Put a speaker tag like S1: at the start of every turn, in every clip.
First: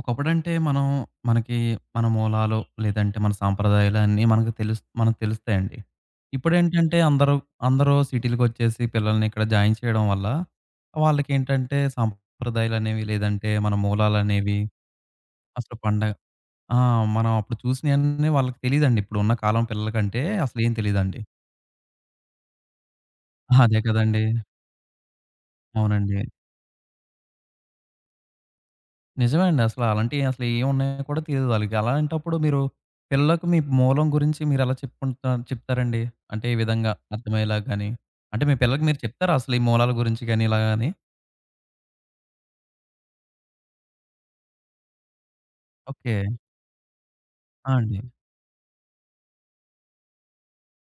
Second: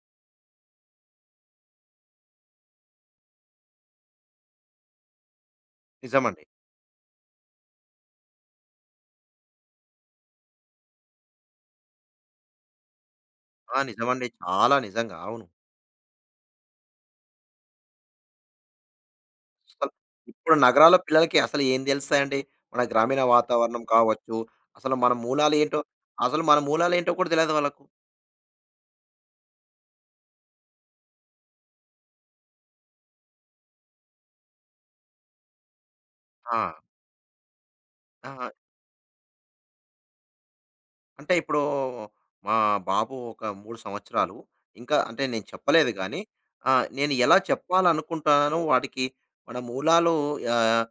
S1: ఒకప్పుడంటే మనం మనకి మన మూలాలు లేదంటే మన సాంప్రదాయాలు అన్నీ మనకు తెలుస్తాయండి.
S2: నిజమండి.
S1: ఇప్పుడేంటంటే అందరూ, అందరూ సిటీలకొచ్చేసి పిల్లల్ని ఇక్కడ జాయిన్ చేయడం వల్ల వాళ్ళకేంటంటే సాంప్రదాయాలనేవి లేదంటే మన
S2: నిజమండి.
S1: మూలాలనేవి
S2: చాలా నిజంగా. అవును.
S1: అసలు పండగ ఆ! మనం అప్పుడు చూసినయన్నీ వాళ్ళకి తెలీదండి. ఇప్పుడున్న కాలం
S2: అసలు
S1: పిల్లలకంటే
S2: ఇప్పుడు
S1: అసలేం
S2: నగరాల్లో
S1: తెలీదండి.
S2: పిల్లలకి అసలు ఏం తెలుస్తాయండి? మన గ్రామీణ
S1: అదే
S2: వాతావరణం
S1: కదండీ!
S2: కావచ్చు, అసలు మన మూలాలేంటో
S1: అవునండి.
S2: అసలు మన మూలాలేంటో కూడా తెలవదు వాళ్ళకు.
S1: నిజమే అండి. అసల అలాంటియి అసలు ఏమున్నాయో కూడా తెలీదు వాళ్ళకి. అలాంటప్పుడు మీరు పిల్లలకు మీ మూలం గురించి మీరెలా చెప్తారండి? అంటే ఏ
S2: ఆ!
S1: విధంగా అర్థమయ్యేలా గాని, అంటే
S2: ఆ!
S1: మీ పిల్లలకి మీరు చెప్తారా అసలు ఈ మూలాల గురించి గాని ఇలాగా అని?
S2: అంటే ఇప్పుడు మా బాబు ఒక 3 సంవత్సరాలు. ఇంకా అంటే నేను చెప్పలేదు
S1: ఓకే.
S2: గానీ, నేను ఎలా
S1: ఆ! అండి.
S2: చెప్పాలనుకుంటానో వాడికి మన మూలాలు ఆహ్,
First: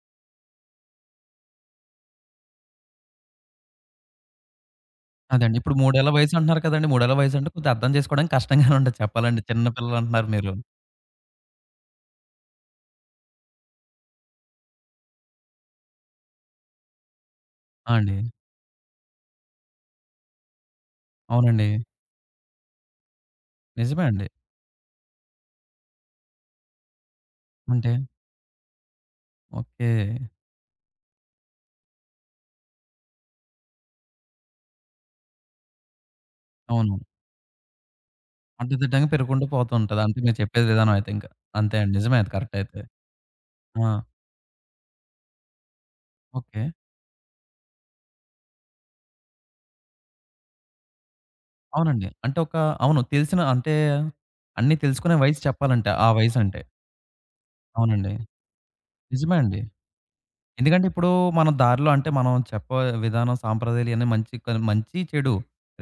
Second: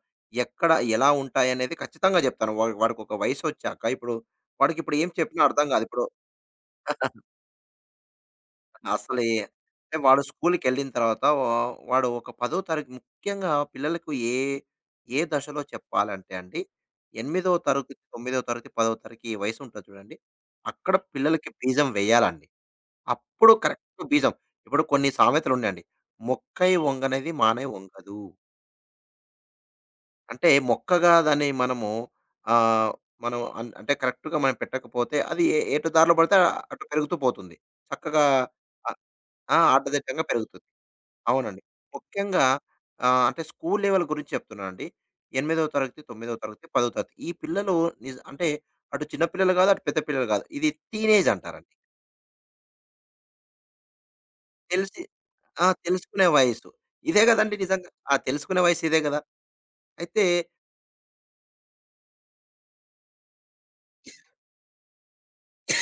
S2: ఎక్కడ, ఎలా ఉంటాయనేది ఖచ్చితంగా చెప్తాను. వాడికొక వయసొచ్చాక ఇప్పుడు వాడికిప్పుడు ఏం చెప్పినా
S1: అదండి.
S2: అర్థం
S1: ఇప్పుడు
S2: కాదు. ఇప్పుడు
S1: మూడేళ్ల వయసు అంటున్నారు కదండీ! మూడేళ్ల వయసు అంటే కొంచెం అర్థం చేసుకోవడానికి కష్టంగానే ఉంటది
S2: అసలే
S1: చెప్పాలంటే. చిన్న
S2: అంటే
S1: పిల్లలు
S2: వాడు
S1: అంటున్నారు మీరు.
S2: స్కూల్‌కెళ్ళిన తర్వాత వాడు ఒక 10వ తరగతి ముఖ్యంగా పిల్లలకు ఏ దశలో చెప్పాలంటే అండి, 8వ తరగతి,
S1: ఆ! అండి.
S2: 9వ తరగతి, 10వ తరగతి ఈ వయసు ఉంటది చూడండి. అక్కడ పిల్లలకి
S1: అవునండి.
S2: బీజం వేయాలండి. అప్పుడు
S1: నిజమే
S2: కరెక్ట్
S1: అండి.
S2: బీజం. ఇప్పుడు కొన్ని సామెతలున్నాయండి. "మొక్కై వంగనిది మానై
S1: అంటే
S2: వంగదు."
S1: ఓకే.
S2: అంటే మొక్కగా దాన్ని మనము ఆహ్, మనం అంటే కరెక్ట్‌గా మనం పెట్టకపోతే అది ఎటు దారిలో పడితే అటు
S1: అవును.
S2: పెరుగుతూ పోతుంది. చక్కగా. అ
S1: కట్టుదిట్టంగా పెరుగుకుంటూ
S2: ఆ!
S1: పోతూ ఉంటది. అంతే
S2: ఆటదిట్టంగా
S1: మీరు
S2: పెరుగుతుంది.
S1: చెప్పేది విధానం అయితే ఇంకా.
S2: అవునండి.
S1: అంతే అండి. నిజమే అది
S2: ముఖ్యంగా
S1: కరెక్ట్ అయితే.
S2: అంటే స్కూల్
S1: ఆ!
S2: లెవెల్ గురించి చెప్తున్నానండి. 8థో తరగతి, 9థో
S1: ఓకే.
S2: తరగతి, 10థో తరగతి. ఈ పిల్లలు అంటే అటు చిన్న పిల్లలు గాదు, అటు పెద్ద పిల్లలు గాదు. ఇది టీనేజ్ అంటారండి.
S1: అవునండి. అంటే ఒక అవును. తెలిసిన అంటే అన్నీ
S2: తెలిసి
S1: తెలుసుకునే వయసు
S2: ఆ!
S1: చెప్పాలంటే ఆ
S2: తెలుసుకునే
S1: వయసంటే.
S2: వయసు. ఇదే గదండీ నిజంగా.
S1: అవునండి.
S2: తెలుసుకునే వయసు ఇదే గదా!
S1: నిజమే అండి.
S2: అయితే
S1: ఎందుకంటే ఇప్పుడు మన దారిలో అంటే మనం చెప్పే విధానం సాంప్రదాయాలయన్నీ మంచి కానీ మంచి, చెడు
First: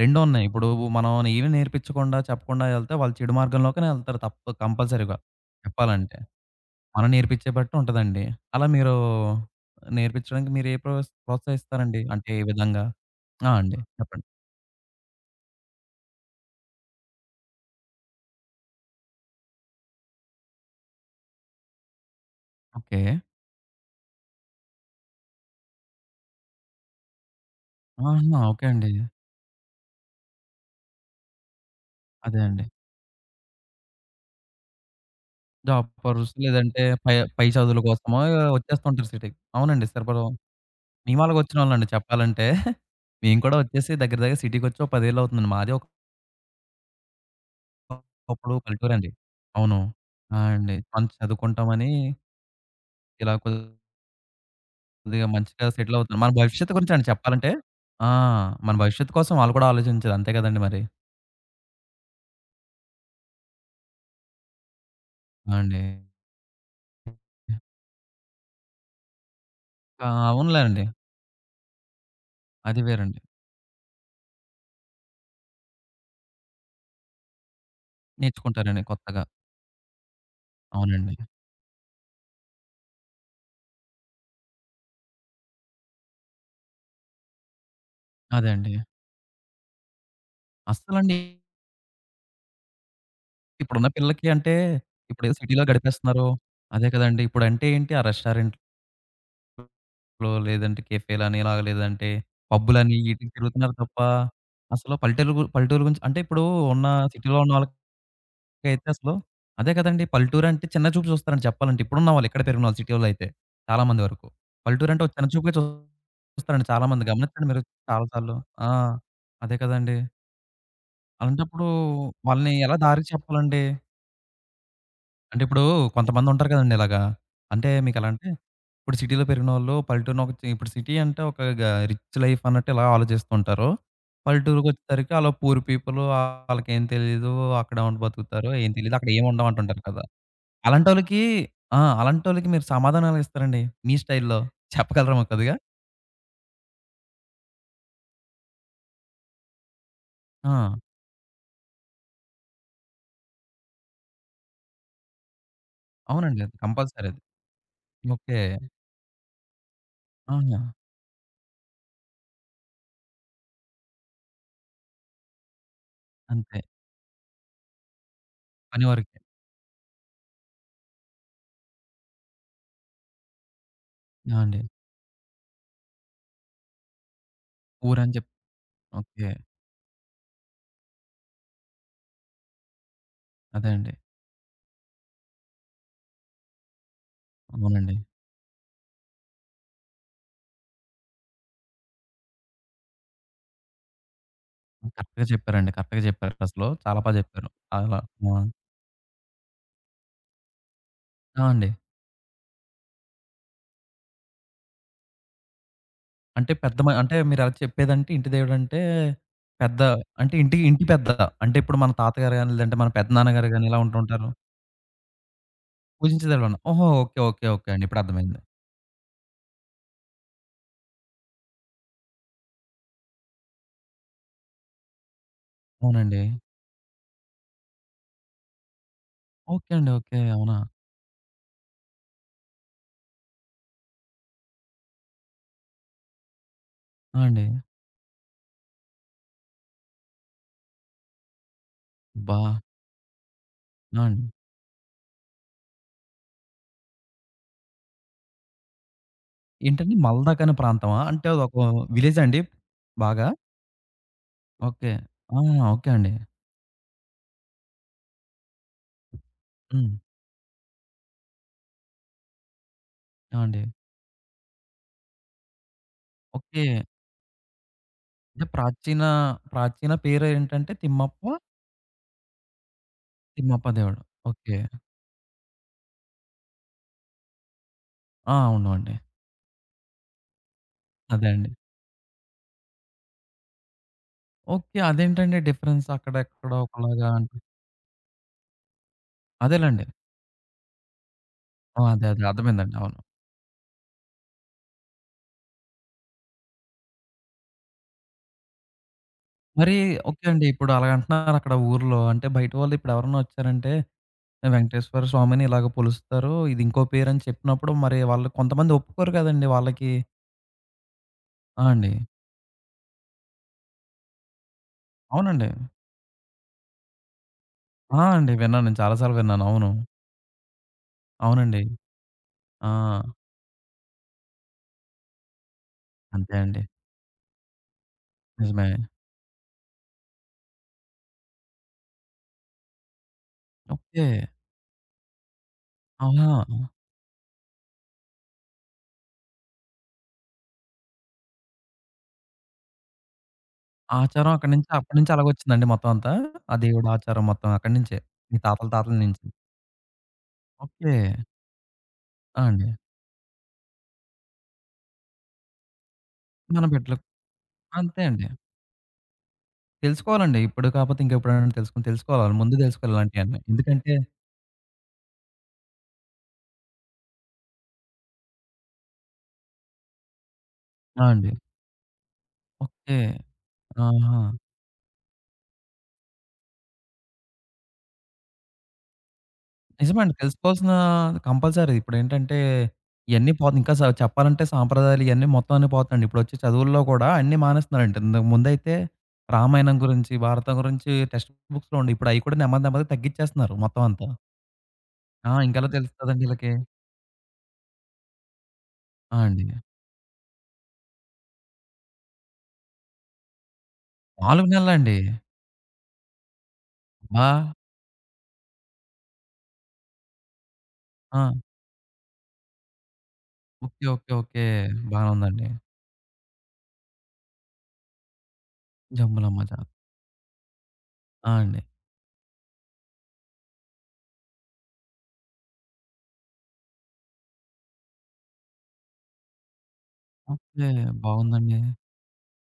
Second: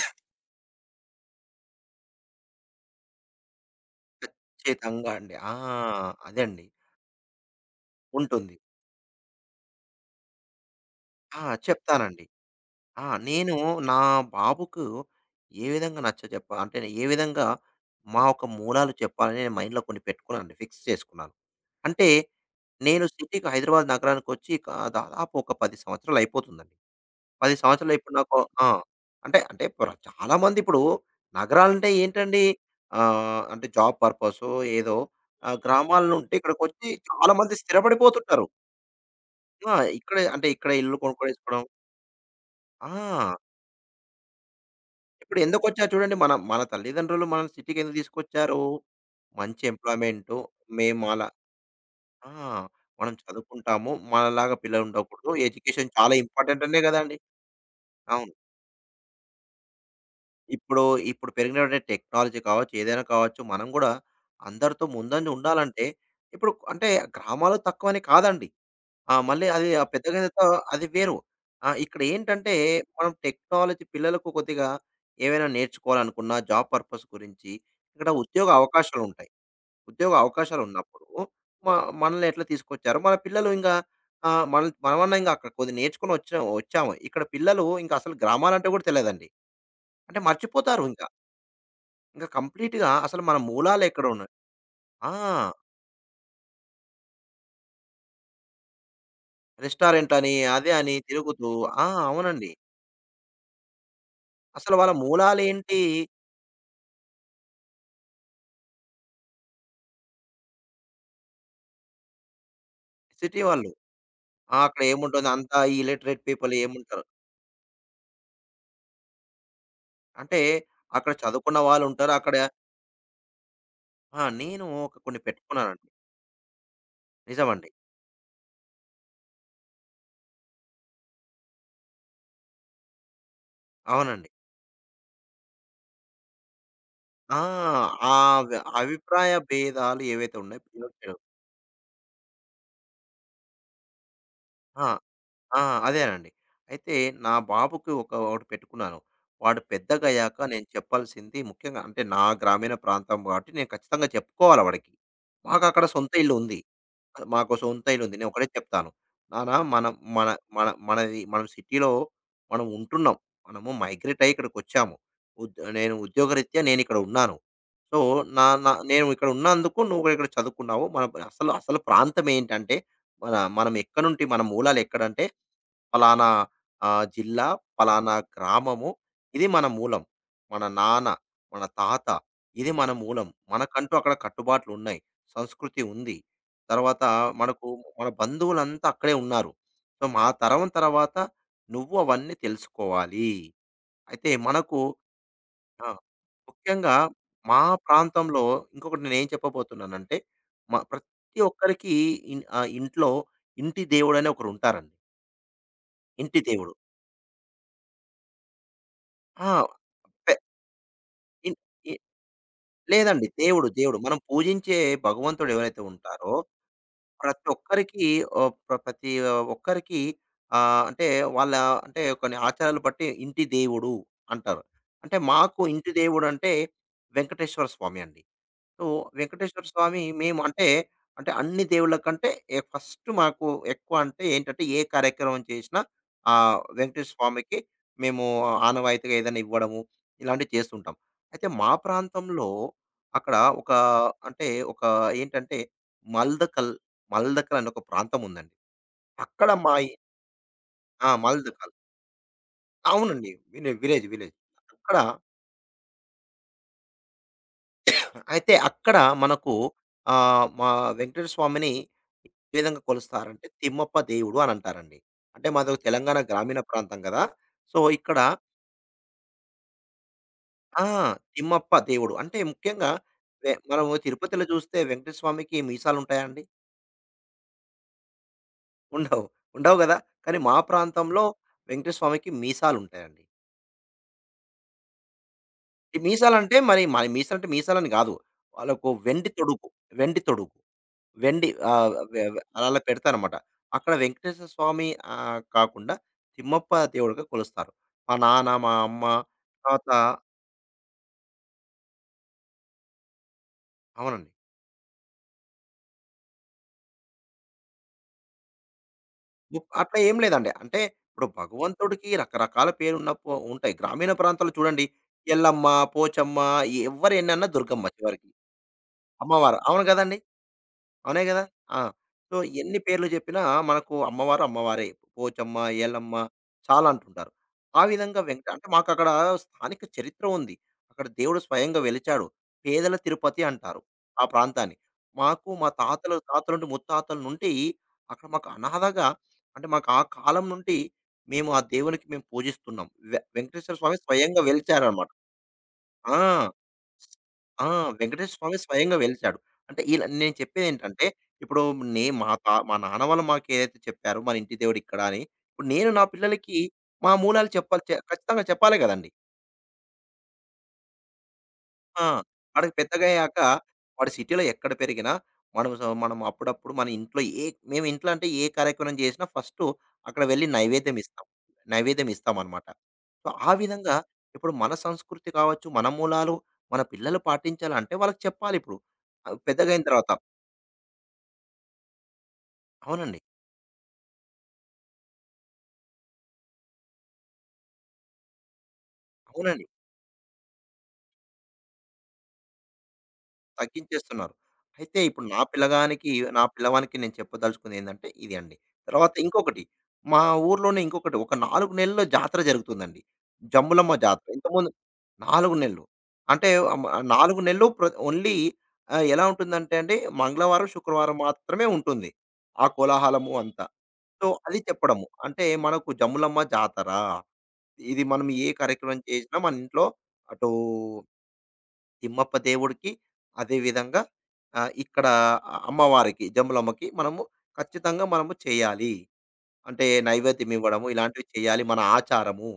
S1: 2 ఉన్నాయి. ఇప్పుడు మనం ఏమి నేర్పించకుండా చెప్పకుండా ఎళ్తే వాళ్ళు చెడు మార్గంలోకనే ఎళ్తారు తప్ప
S2: ఖచ్చితంగా
S1: కంపల్సరీగా
S2: అండి.
S1: చెప్పాలంటే.
S2: అదే అండి.
S1: మనం నేర్పించే బట్టి ఉంటదండి.
S2: ఉంటుంది.
S1: అలా మీరు నేర్పించడానికి మీరు ఏ ప్రోస్
S2: ఆ!
S1: ప్రోత్సహిస్తారండి?
S2: చెప్తానండి.
S1: అంటే ఏ విధంగా? ఆ!
S2: నేను
S1: అండి.
S2: నా
S1: చెప్పండి.
S2: బాబుకు ఏ విధంగా అంటే ఏ విధంగా మా యొక్క మూలాలు చెప్పాలని నేను మైండ్‌లో కొన్ని పెట్టుకున్నానండి. ఫిక్స్ చేసుకున్నాను. అంటే
S1: ఓకే.
S2: నేను సిటీకి హైదరాబాద్ నగరానికొచ్చి దాదాపు ఒక 10 సంవత్సరాలు అయిపోతుందండి. 10 సంవత్సరాలు ఇప్పుడు నాకు
S1: ఆహా! ఓకే
S2: ఆ!
S1: అండి.
S2: అంటే అంటే చాలా మంది ఇప్పుడు నగరాలంటే
S1: అదే
S2: ఏంటండి,
S1: అండి.
S2: అంటే జాబ్ పర్పసో ఏదో,
S1: జాబ్
S2: గ్రామాల
S1: పర్పస్
S2: నుండి
S1: లేదంటే
S2: ఇక్కడికొచ్చి
S1: పై
S2: చాలా
S1: పై
S2: మంది
S1: చదువుల కోసమో
S2: స్థిరపడిపోతుంటారు.
S1: వచ్చేస్తుంటారు సిటీకి.
S2: ఆ!
S1: అవునండి.
S2: ఇక్కడే
S1: స్థిరపడం
S2: అంటే ఇక్కడే ఇల్లు
S1: మేము
S2: కొనుక్కొనేసుకోవడం.
S1: అలాగొచ్చినోళ్ళండి చెప్పాలంటే.
S2: ఆ!
S1: మేము కూడా వచ్చేసి దగ్గర దగ్గర సిటీకొచ్చి ఓ 10 ఏళ్ళు
S2: ఇప్పుడు
S1: అవుతుందండి. మాది ఒక
S2: ఎందుకొచ్చారు చూడండి. మన మన తల్లిదండ్రులు మనల్ని సిటీకెందుకు
S1: ఒకప్పుడు
S2: తీసుకొచ్చారు?
S1: పల్లెటూరండి.
S2: మంచి
S1: అవును.
S2: ఎంప్లాయ్‌మెంటు.
S1: ఆ! అండి.
S2: మేము
S1: మనం
S2: అలా
S1: చదువుకుంటామని
S2: ఆ! మనం
S1: ఇలా కొద్దిగా
S2: చదువుకుంటాము. మనలాగా పిల్లలుండకూడదు.
S1: మంచిగా
S2: ఎడ్యుకేషన్
S1: సెటిల్
S2: చాలా
S1: అవుతున్నాం. మన
S2: ఇంపార్టెంట్
S1: భవిష్యత్తు
S2: అనే
S1: గురించండి
S2: గదండీ!
S1: చెప్పాలంటే. ఆ!
S2: అవును.
S1: మన భవిష్యత్తు కోసం వాళ్ళు కూడా ఆలోచించాలి. అంతే కదండీ మరి.
S2: ఇప్పుడు ఇప్పుడు పెరిగినటువంటి టెక్నాలజీ కావచ్చు, ఏదైనా కావచ్చు, మనం గూడా అందరితో ముందంజ
S1: ఆ! అండి.
S2: ఉండాలంటే ఇప్పుడు అంటే గ్రామాలు తక్కువని కాదండి. మళ్ళీ అది ఆ
S1: ఆ!
S2: పెద్దగయ్యేతో
S1: అవునులేండి.
S2: అది వేరు. ఇక్కడేంటంటే,
S1: అది
S2: మనం
S1: వేరండి.
S2: టెక్నాలజీ పిల్లలకు కొద్దిగా ఏవైనా నేర్చుకోవాలనుకున్నా, జాబ్ పర్పస్ గురించి, ఇక్కడ ఉద్యోగ
S1: నేర్చుకుంటారండి కొత్తగా.
S2: అవకాశాలుంటాయి. ఉద్యోగ అవకాశాలున్నప్పుడు
S1: అవునండి.
S2: మ మనల్ని ఎట్లా తీసుకొచ్చారో, మన పిల్లలు ఇంగా, ఆహ్, మనల్ మనమన్నా ఇంగ అక్కడ కొద్దిగా వచ్చాము. ఇక్కడ పిల్లలు ఇంక అసలు
S1: అదే
S2: గ్రామాలంటే
S1: అండి.
S2: గూడా తెలవదండి. అంటే మర్చిపోతారు ఇంక.
S1: అస్సలండి
S2: ఇంక కంప్లీట్‌గా అసలు మన
S1: ఇప్పుడున్న పిల్లలకి
S2: మూలాలెక్కడున్నాయి.
S1: అంటే,
S2: ఆ!
S1: ఇప్పుడు సిటీలో గడిపేస్తున్నారు. అదే కదండీ! ఇప్పుడంటే ఏంటి ఆ రెస్టారెంట్‌లో
S2: రెస్టారెంట్లని, అది
S1: లేదంటే
S2: అని
S1: కేఫేలని,
S2: తిరుగుతూ,
S1: ఇలాగ
S2: ఆ!
S1: లేదంటే
S2: అవునండి.
S1: పబ్బులని ఈటికి తిరుగుతున్నారు తప్ప,
S2: అసలు వాళ్ళ
S1: అసలు పల్లెటూరు గు
S2: మూలాలేంటి?
S1: పల్లెటూరు గురించి అంటే ఇప్పుడు ఉన్న సిటీలో ఉన్న వాళ్ళకైతే అసలు అదే కదండీ! పల్లెటూరు అంటే చిన్న చూపు చూస్తారండి చెప్పాలంటే. ఇప్పుడున్న వాళ్ళు ఇక్కడ పెరిగిన వాళ్ళు సిటీలో అయితే
S2: సిటీ వాళ్ళు.
S1: చాలా మంది వరకు.
S2: అక్కడ
S1: పల్లెటూరు అంటే ఒక చిన్న
S2: ఏముంటుంది
S1: చూపుగా
S2: అంతా, ఈ ఇల్లిటరేట్ పీపుల్
S1: చూస్తారండి చాలా మంది.
S2: ఏముంటారు.
S1: గమనించండి మీరు చాలా సార్లు. ఆ! అదే కదండీ!
S2: అంటే అక్కడ చదువుకున్న
S1: అలాంటప్పుడు
S2: వాళ్ళుంటారు. అక్కడ.
S1: వాళ్ళని ఎలా దారి చెప్పాలండి?
S2: నేను ఒక కొన్ని
S1: అంటే ఇప్పుడు
S2: పెట్టుకున్నానండి.
S1: కొంతమందుంటారు కదండీ ఇలాగా.
S2: నిజమండి.
S1: అంటే మీకెలా అంటే, ఇప్పుడు సిటీలో పెరిగినోళ్ళు పల్లెటూరున ఒక ఇప్పుడు సిటీ అంటే ఒక గ రిచ్ లైఫ్ అన్నట్టు ఇలా ఆలోచిస్తుంటారు.
S2: అవునండి.
S1: పల్లెటూరుకొచ్చేసరికి ఆళ్ళ పూర్ పీపుల్ ఆళ్ళకేం తెలీదు.
S2: ఆ!
S1: అక్కడే ఉండి
S2: ఆ
S1: బతుకుతారు.
S2: వ్
S1: ఏం తెలీదు. అక్కడ ఏం
S2: అభిప్రాయ
S1: ఉండవు అంటుంటారు
S2: భేదాలు
S1: కదా!
S2: ఏవైతే ఉన్నాయో పిల్లొచ్చాడు.
S1: అలాంటోళ్ళకి ఆ! అలాంటోళ్ళకి మీరు సమాధానాలు ఇస్తారండి మీ స్టైల్‌లో?
S2: ఆ!
S1: చెప్పగలరా మాకు కొద్దిగా?
S2: ఆ! అదేనండి. అయితే నా బాబుకి ఒక ఒకటి పెట్టుకున్నాను. వాడు పెద్దగయ్యాక నేను
S1: ఆ!
S2: చెప్పాల్సింది ముఖ్యంగా అంటే నా గ్రామీణ ప్రాంతం కాబట్టి నేను ఖచ్చితంగా చెప్పుకోవాలి వాడికి. మాకక్కడ సొంత ఇల్లు
S1: అవునండి. అది
S2: ఉంది.
S1: కంపల్సరీ అది.
S2: మాకో సొంత ఇల్లుంది. నేను
S1: ఓకే.
S2: ఒకటే చెప్తాను. నాన్న మనం మన
S1: ఆహా!
S2: మన మనం సిటీలో మనం ఉంటున్నాం. మనము మైగ్రేట్ అయ్యి ఇక్కడికొచ్చాము. ఉద్యోగరీత్యా
S1: అంతే.
S2: నేనిక్కడ ఉన్నాను. సో, నా నా
S1: పని
S2: నేను
S1: వరకే.
S2: ఇక్కడ ఉన్నందుకు నువ్వు కూడా ఇక్కడ చదువుకున్నావు. మన అసలు అసలు ప్రాంతమేంటంటే, మనం ఎక్కడి నుండి,
S1: ఆ!
S2: మన
S1: అండి.
S2: మూలాలెక్కడంటే పలానా జిల్లా, పలానా
S1: ఊరని చెప్
S2: గ్రామము.
S1: ఓకే.
S2: ఇది మన మూలం. మన నాన్న, మన తాత. ఇది మన మూలం.
S1: అదే అండి.
S2: మనకంటూ అక్కడ కట్టుబాట్లున్నాయి. సంస్కృతి ఉంది. తర్వాత మనకు
S1: అవునండి.
S2: మన బంధువులంతా అక్కడే ఉన్నారు. సో, మా తరం తర్వాత నువ్వు అవన్నీ తెలుసుకోవాలి. అయితే మనకు,
S1: కరెక్ట్‌గా చెప్పారండి.
S2: ఆ!
S1: కరెక్ట్‌గా చెప్పారు అసలు.
S2: ముఖ్యంగా
S1: చాలా బా చెప్పారు.
S2: మా
S1: అలా ఆ!
S2: ప్రాంతంలో ఇంకొకటి నేనేం చెప్పబోతున్నానంటే, ప్రతి
S1: ఆ! అండి.
S2: ఒక్కరికి ఇంట్లో ఇంటి దేవుడని ఒకరుంటారండి. ఇంటి
S1: అంటే
S2: దేవుడు.
S1: పెద్ద మ అంటే మీరలా చెప్పేదంటే ఇంటి దేవుడంటే
S2: ఆ!
S1: పెద్ద
S2: పె
S1: అంటే ఇంటి ఇంటి పెద్ద.
S2: ఇన్
S1: అంటే ఇప్పుడు మన
S2: ఇ
S1: తాతగారు గాని, లేదంటే మన
S2: లేదండి.
S1: పెద్దనాన్నగారు
S2: దేవుడు,
S1: గాని ఇలా
S2: దేవుడు. మనం
S1: ఉంటుంటారు.
S2: పూజించే భగవంతుడు ఎవరైతే
S1: పూజించే
S2: ఉంటారో,
S1: దేవుడని. ఓహో! ఓకే.
S2: ప్రతి
S1: ఓకే. ఓకే అండి. ఇప్పుడు
S2: ఒక్కరికి
S1: అర్థమైంది.
S2: ప్రతి ఒక్కరికి ఆహ్, అంటే వాళ్ళ అంటే కొన్ని ఆచారాలు బట్టి ఇంటి దేవుడు అంటారు. అంటే మాకు ఇంటి
S1: అవునండి.
S2: దేవుడంటే వెంకటేశ్వర స్వామి అండి. సో, వెంకటేశ్వర
S1: ఓకే అండి.
S2: స్వామి
S1: ఓకే.
S2: మేము
S1: అవునా!
S2: అంటే, అంటే అన్ని దేవుళ్ళ కంటే ఫస్ట్ మాకు ఎక్కువ. అంటే ఏంటంటే, ఏ కార్యక్రమం చేసినా వెంకటేశ్వర
S1: ఆ! అండి.
S2: స్వామికి మేము ఆనవాయితీగా ఏదైనా ఇవ్వడము, ఇలాంటివి చేస్తుంటాం. అయితే మా
S1: అబ్బా!
S2: ప్రాంతంలో అక్కడ ఒక,
S1: ఆ! అండి.
S2: అంటే ఒక, ఏంటంటే, మల్దకల్, మల్దకల్ అని ఒక ప్రాంతం ఉందండి. అక్కడ మా ఇ
S1: ఏంటండి మల్దాక్ అనే ప్రాంతమా?
S2: ఆ!
S1: అంటే అదొక
S2: మల్దకల్.
S1: విలేజా అండి? బాగా?
S2: అవునండి. Village, village.
S1: ఓకే.
S2: అక్కడ
S1: ఆ! ఓకే అండి.
S2: అయితే అక్కడ మనకు,
S1: హ్మ్.
S2: మా వెంకటేశ్వర స్వామిని ఏ విధంగా
S1: ఆ!
S2: కొలుస్తారంటే,
S1: అండి.
S2: తిమ్మప్ప దేవుడు అని అంటారండి. అంటే మాది ఒక తెలంగాణ గ్రామీణ
S1: ఓకే.
S2: ప్రాంతం కదా! సో, ఇక్కడ
S1: అంటే ప్రాచీన, ప్రాచీన పేరేంటంటే
S2: ఆ!
S1: తిమ్మప్ప,
S2: తిమ్మప్ప దేవుడు. అంటే ముఖ్యంగా,
S1: తిమ్మప్ప
S2: మనము
S1: దేవుడు.
S2: తిరుపతిలో
S1: ఓకే.
S2: చూస్తే వెంకటేశ్వర స్వామికి మీసాలుంటాయా అండి?
S1: ఆ! అవును అండి.
S2: ఉండవు. ఉండవు కదా! కానీ మా ప్రాంతంలో
S1: అదే అండి.
S2: వెంకటేశ్వర స్వామికి మీసాలుంటాయండి.
S1: ఓకే. అదేంటండి డిఫరెన్స్
S2: ఈ మీసాలంటే
S1: అక్కడెక్కడో
S2: మరి
S1: ఒకలాగా అంటే
S2: మీసాలంటే మీసాలని కాదు. వాళ్ళకు వెండి తొడుగు.
S1: అదేలెండి.
S2: వెండి తొడుగు. వెండి,
S1: ఆ!
S2: ఆహ్,
S1: అదే,
S2: వె
S1: అదే.
S2: వె
S1: అర్థమైందండి.
S2: అలా
S1: అవును.
S2: పెడతారన్నమాట. అక్కడ వెంకటేశ్వర స్వామి, కాకుండా తిమ్మప్ప దేవుడిగా కొలుస్తారు. మా నాన్న, మా అమ్మ
S1: మరి
S2: తర్వాత.
S1: ఓకే అండి. ఇప్పుడు అలాగంటున్నారు అక్కడ ఊర్లో. అంటే బయట వాళ్ళు ఇప్పుడెవరన్నా వచ్చారంటే
S2: అవునండి.
S1: వెంకటేశ్వర స్వామిని ఇలాగ కొలుస్తారు. ఇది ఇంకో పేరని చెప్పినప్పుడు మరి వాళ్ళు కొంతమంది ఒప్పుకోరు కదండీ
S2: బుక్
S1: వాళ్ళకి.
S2: అట్లా ఏం లేదండి. అంటే ఇప్పుడు
S1: ఆ! అండి.
S2: భగవంతుడికి రకరకాల పేరున్నప్పు ఉంటాయి. గ్రామీణ ప్రాంతాల్లో చూడండి.
S1: అవునండి.
S2: ఎల్లమ్మ, పోచమ్మ, ఎవ్వరు ఎన్నన్నా దుర్గమ్మ
S1: ఆ!
S2: చివరికి.
S1: అండి. విన్నాను. నేను చాలా సార్లు విన్నాను.
S2: అమ్మవారు.
S1: అవును.
S2: అవును గదండీ! అవునే గదా!
S1: అవునండి.
S2: ఆ! సో,
S1: ఆ!
S2: ఎన్ని పేర్లు జెప్పినా మనకు అమ్మవారు అమ్మవారే. పోచమ్మ, ఏలమ్మ
S1: అంతే అండి.
S2: చాలా అంటుంటారు. ఆ విధంగా, అంటే
S1: నిజమే.
S2: మాకక్కడ స్థానిక చరిత్ర ఉంది. అక్కడ దేవుడు స్వయంగా వెలిచాడు. పేదల తిరుపతి అంటారు
S1: ఓకే.
S2: ఆ ప్రాంతాన్ని. మాకు మా తాతలు
S1: అవునా!
S2: తాతల నుండి ముత్తాతల నుండి అక్కడ మాకు అనాథగా, అంటే మాకు ఆ కాలం నుండి మేము ఆ దేవునికి మేము పూజిస్తున్నాం. వెంకటేశ్వర స్వామి
S1: ఆచారం
S2: స్వయంగా
S1: అక్కడి నుంచి అప్పటి
S2: వెలిచారనమాట.
S1: నుంచి అలాగొచ్చిందండి మొత్తం అంతా?
S2: ఆ!
S1: ఆ దేవుడి ఆచారం మొత్తం
S2: ఆ!
S1: అక్కడి నుంచే.
S2: వెంకటేశ్వర
S1: మీ
S2: స్వామి
S1: తాతల తాతల
S2: స్వయంగా
S1: నుంచి.
S2: వెలిసాడు. అంటే ఇలా నేను
S1: ఓకే.
S2: చెప్పేదేంటంటే, ఇప్పుడు నే మా
S1: ఆ!
S2: తా
S1: అండి.
S2: మా నాన్న వాళ్ళు మాకేదైతే చెప్పారో మన ఇంటి దేవుడిక్కడ అని, ఇప్పుడు నేను నా పిల్లలకి
S1: మన బిడ్డలకు
S2: మా మూలాలు చెప్పాలి
S1: అంతే అండి.
S2: ఖచ్చితంగా చెప్పాలి గదండీ!
S1: తెలుసుకోవాలండి. ఇప్పుడు కాకపోతే ఇంకెప్పుడైనా తెలుసుకొని
S2: ఆ!
S1: తెలుసుకోవాలి. ముందు
S2: వాడికి
S1: తెలుసుకోవాలి
S2: పెద్దగయ్యాక
S1: ఇలాంటియన్నీ. ఎందుకంటే
S2: వాడు సిటీలో ఎక్కడ పెరిగినా, మనం అప్పుడప్పుడు మన ఇంట్లో మేము ఇంట్లో అంటే ఏ కార్యక్రమం చేసినా ఫస్టు అక్కడ వెళ్లి నైవేద్యం
S1: ఆ!
S2: ఇస్తాం.
S1: అండి.
S2: నైవేద్యం ఇస్తామనమాట.
S1: ఓకే.
S2: సో, ఆ విధంగా
S1: ఆహా!
S2: ఇప్పుడు మన సంస్కృతి కావచ్చు, మన మూలాలు మన పిల్లలు పాటించాలంటే వాళ్ళకి చెప్పాలిప్పుడు. పెద్దగయిన తర్వాత.
S1: నిజమండి. తెలుసుకోవాల్సిన కంపల్సరీ. ఇప్పుడేంటంటే,
S2: అవునండి.
S1: ఇయన్నీ పోతున్నాయి. ఇంకా చెప్పాలంటే సాంప్రదాయాలు ఇయన్నీ మొత్తం అన్నీ పోతున్నాయండి. ఇప్పుడొచ్చే చదువుల్లో కూడా అన్నీ మానేస్తున్నారండి. ఇంతకు ముందైతే
S2: అవునండి.
S1: రామాయణం గురించి, భారతం గురించి టెక్స్ట్ బుక్స్‌లో ఉండే. ఇప్పుడు అయి కూడా నెమ్మది నెమ్మదిగా తగ్గిచ్చేస్తున్నారు మొత్తం అంతా.
S2: తగ్గించేస్తున్నారు. అయితే ఇప్పుడు
S1: ఆ!
S2: నా
S1: ఇంకెలా
S2: పిల్లగానికి,
S1: తెలుస్తదండి
S2: నా
S1: ఈళ్ళకి?
S2: పిల్లవానికి నేను చెప్పదలుచుకుంది ఏందంటే ఇది అండి. తర్వాత
S1: ఆ! అండి.
S2: ఇంకొకటి, మా ఊర్లోనే ఇంకొకటి ఒక 4 నెలల్లో జాతర జరుగుతుందండి. జమ్ములమ్మ జాతర.
S1: 4
S2: ఇంతకుముందు
S1: నెలలండి?
S2: 4 నెలలు. అంటే
S1: అబ్బా!
S2: 4 నెలలు ఓన్లీ, ఎలా ఉంటుందంటే అండి, మంగళవారం, శుక్రవారం
S1: ఆ!
S2: మాత్రమే ఉంటుంది. ఆ కోలాహలము అంతా.
S1: ఓకే. ఓకే.
S2: So,
S1: okay.
S2: అది చెప్పడము.
S1: బానే
S2: అంటే
S1: ఉందండి.
S2: మనకు జమ్ములమ్మ జాతర. ఇది మనం ఏ కార్యక్రమం చేసినా
S1: జంబులమ్మ
S2: మన
S1: జాతర.
S2: ఇంట్లో అటూ
S1: ఆ! అండి.
S2: తిమ్మప్ప దేవుడికి, అదేవిధంగా, ఇక్కడ అమ్మవారికి, జంబులమ్మకి మనము ఖచ్చితంగా మనము చేయాలి. అంటే నైవేద్యం
S1: ఓకే.
S2: ఇవ్వడము, ఇలాంటివి
S1: బావుందండి.
S2: చేయాలి మన ఆచారము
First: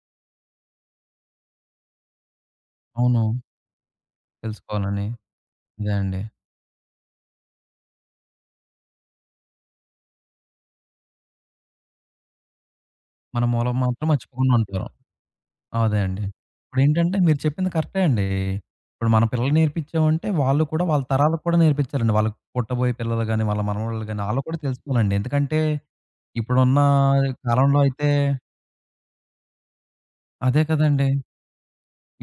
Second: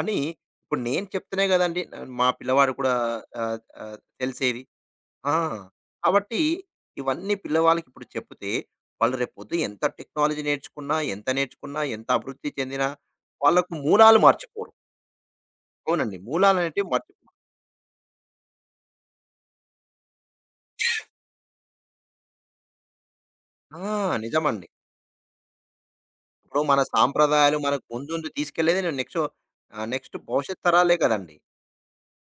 S2: అని. ఇప్పుడు నేను చెప్తేనే కదండీ, మా పిల్లవాడు కూడా,
S1: అవును.
S2: ఆహ్, ఆహ్, తెలిసేది.
S1: తెలుసుకోవాలని.
S2: ఆ!
S1: అదే అండి.
S2: కాబట్టి ఇవన్నీ పిల్లవాళ్ళకి ఇప్పుడు చెప్తే, వాళ్ళు రేపొద్దున ఎంత టెక్నాలజీ నేర్చుకున్నా, ఎంత నేర్చుకున్నా, ఎంత అభివృద్ధి చెందినా,
S1: మన
S2: వాళ్ళకు
S1: మూలం మాత్రం
S2: మూలాలు
S1: మర్చిపోకుండా
S2: మర్చిపోరు.
S1: ఉంటారు. అదే
S2: అవునండి.
S1: అండి.
S2: మూలాలు అనేటివి
S1: ఇప్పుడేంటంటే
S2: మర్చిపోరు.
S1: మీరు చెప్పింది కరెక్టే అండి. ఇప్పుడు మన పిల్లలు నేర్పించామంటే వాళ్ళు కూడా వాళ్ళ తరాలకు కూడా నేర్పించాలండి. వాళ్ళకి పుట్టబోయే పిల్లలు గాని, వాళ్ళ
S2: ఆ!
S1: మనవళ్ళు గాని ఆళ్ళు కూడా
S2: నిజమండి.
S1: తెలుసుకోవాలండి. ఎందుకంటే
S2: ఇప్పుడు
S1: ఇప్పుడున్న
S2: మన సాంప్రదాయాలు
S1: కాలంలో
S2: మనకు
S1: అయితే
S2: ముందుండి తీసుకెళ్ళేది నెక్స్ట్, నెక్స్ట్
S1: అదే
S2: భవిష్యత్ తరాలే
S1: కదండీ.
S2: కదండీ!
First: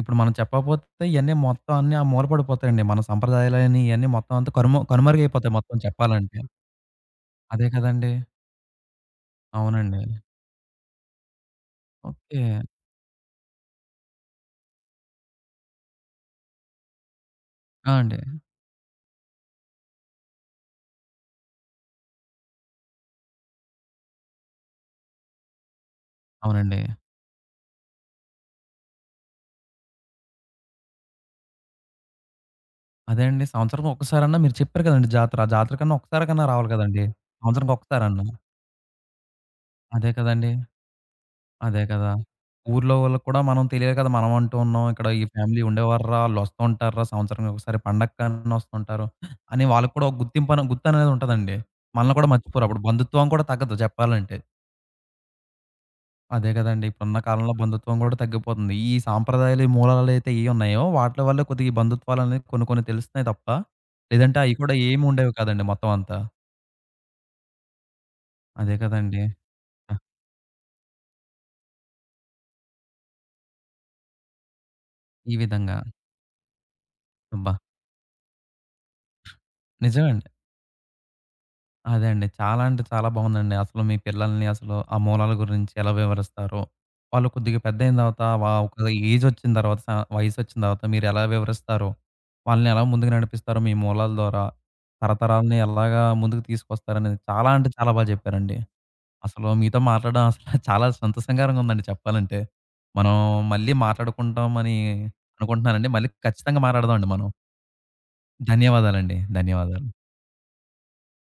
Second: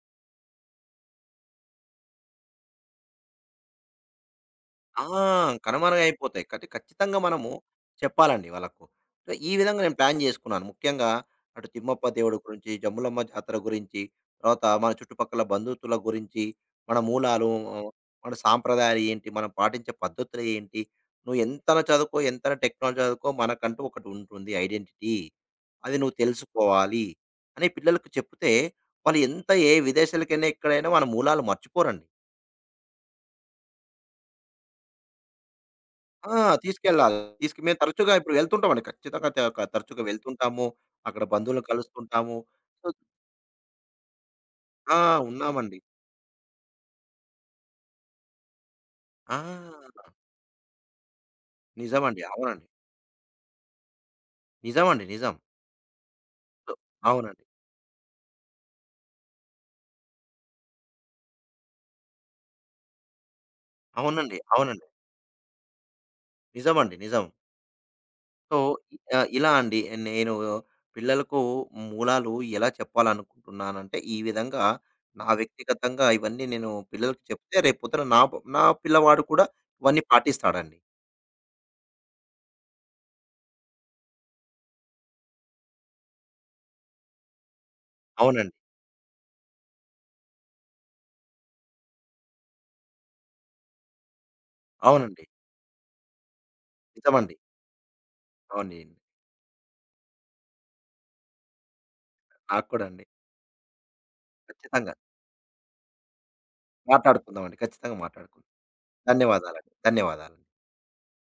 S1: ఇప్పుడు మనం చెప్పకపోతే ఇయన్నీ మొత్తం అన్నీ ఆ మూల పడిపోతాయండి. మన సంప్రదాయాలని ఇయన్నీ మొత్తం అంతా కనుమ
S2: ఆ!
S1: కనుమరుగైపోతాయి మొత్తం చెప్పాలంటే.
S2: కనుమరుగైపోతాయి. ఖచ్చితంగా మనము
S1: అదే కదండీ.
S2: చెప్పాలండి వాళ్ళకు. సో, ఈ విధంగా నేను
S1: అవునండి.
S2: ప్లాన్ జేసుకున్నాను. ముఖ్యంగా అటు తిమ్మప్ప దేవుడి
S1: ఓకే.
S2: గురించి, జమ్ములమ్మ జాతర గురించి, తర్వాత మన చుట్టుపక్కల బంధుతుల గురించి, మన మూలాలు,
S1: ఆ! అండి.
S2: మన సాంప్రదాయాలు ఏంటి, మనం పాటించే పద్ధతులు ఏంటి, నువ్వు ఎంతన చదువుకో, ఎంతన టెక్నాలజీ చదువుకో, మనకంటూ ఒకటి ఉంటుంది ఐడెంటిటీ. అది నువ్వు
S1: అవునండి.
S2: తెలుసుకోవాలి అని పిల్లలకు చెప్తే, వాళ్ళు ఎంత ఏ విదేశాలకైనా, ఎక్కడైనా మన మూలాలు మర్చిపోరండి.
S1: అదే అండి. సంవత్సరానికి ఒక్కసారన్నా మీరు చెప్పారు కదండీ జాతర. ఆ జాతర కన్నా
S2: ఆ!
S1: ఒక్కసారికన్నా రావాలి కదండీ!
S2: తీసుకెళ్ళాలి.
S1: సంవత్సరానికి
S2: మేము తరచుగా
S1: ఒక్కసారన్నా.
S2: ఇప్పుడు వెళ్తుంటామండి. ఖచ్చితంగా త క తరచుగా
S1: అదే కదండీ!
S2: వెళ్తుంటాము. అక్కడ బంధువులను
S1: అదే కదా!
S2: కలుస్తుంటాము. సో
S1: ఊర్లో వాళ్ళకి కూడా మనం తెలియాలి కదా! మనం అంటూ ఉన్నాం.
S2: ఆ!
S1: ఇక్కడ ఈ ఫ్యామిలీ
S2: ఉన్నామండి.
S1: ఉండేవార్రా, ఆళ్ళొస్తూ ఉంటార్రా, సంవత్సరానికి ఒకసారి పండక్కని వస్తుంటారు.
S2: ఆ!
S1: అని వాళ్ళకి కూడా ఒక గుర్తనేది ఉంటదండి. మనల్ని
S2: నిజమండి.
S1: కూడా
S2: అవునండి.
S1: మర్చిపోరు. అప్పుడు బంధుత్వం కూడా తగ్గదు చెప్పాలంటే.
S2: నిజమండి. నిజం.
S1: అదే
S2: సో
S1: కదండీ! ఇప్పుడున్న
S2: అవునండి.
S1: కాలంలో బంధుత్వం కూడా తగ్గిపోతుంది. ఈ సాంప్రదాయాలు, ఈ మూలాలైతే ఏయి ఉన్నాయో వాటిల వల్ల కొద్దిగా ఈ బంధుత్వాలనేవి కొన్ని కొన్ని తెలుస్తున్నాయి తప్ప,
S2: అవునండి.
S1: లేదంటే అయి
S2: అవునండి.
S1: కూడా ఏమి ఉండేవి కాదండి మొత్తం అంతా.
S2: నిజమండి. నిజం. సో
S1: అదే కదండీ!
S2: ఆహ్, ఇలా అండి
S1: ఆ!
S2: నేను పిల్లలకు మూలాలు ఎలా చెప్పాలనుకుంటున్నానంటే, ఈ విధంగా నా
S1: ఈ విధంగా.
S2: వ్యక్తిగతంగా ఇవన్నీ నేను పిల్లలకి
S1: అబ్బా!
S2: చెప్తే రేపు పొద్దున నా నా పిల్లవాడు కూడా ఇవన్నీ
S1: నిజమండి.
S2: పాటిస్తాడండి.
S1: అదే అండి. చాలా అంటే చాలా బావుందండి. అసలు మీ పిల్లల్ని అసలు ఆ మూలాల గురించి ఎలా వివరిస్తారో, వాళ్ళు కొద్దిగా పెద్దయిన తర్వాత వా
S2: అవునండి.
S1: ఒక ఏజొచ్చిన తర్వాత స వయసొచ్చిన తర్వాత మీరెలా వివరిస్తారో, వాళ్ళని ఎలా ముందుకు నడిపిస్తారో మీ మూలాల ద్వారా,
S2: అవునండి.
S1: తరతరాలని ఎలాగా ముందుకు తీసుకొస్తారనేది
S2: నిజమండి.
S1: చాలా అంటే చాలా బా చెప్పారండి.
S2: అవునండి.
S1: అసలు మీతో మాట్లాడడం అసలు చాలా సంతోషంకరంగా ఉందండి చెప్పాలంటే.
S2: నాకు కూడా అండి.
S1: మనం మళ్ళీ మాట్లాడుకుంటామని
S2: ఖచ్చితంగా.
S1: అనుకుంటున్నానండి. మళ్ళీ ఖచ్చితంగా మాట్లాడదామండి మనం.
S2: మాట్లాడుకుందామండి. ఖచ్చితంగా మాట్లాడుకుందాం.
S1: ధన్యవాదాలండి.
S2: ధన్యవాదాలండి.
S1: ధన్యవాదాలు.
S2: ధన్యవాదాలు.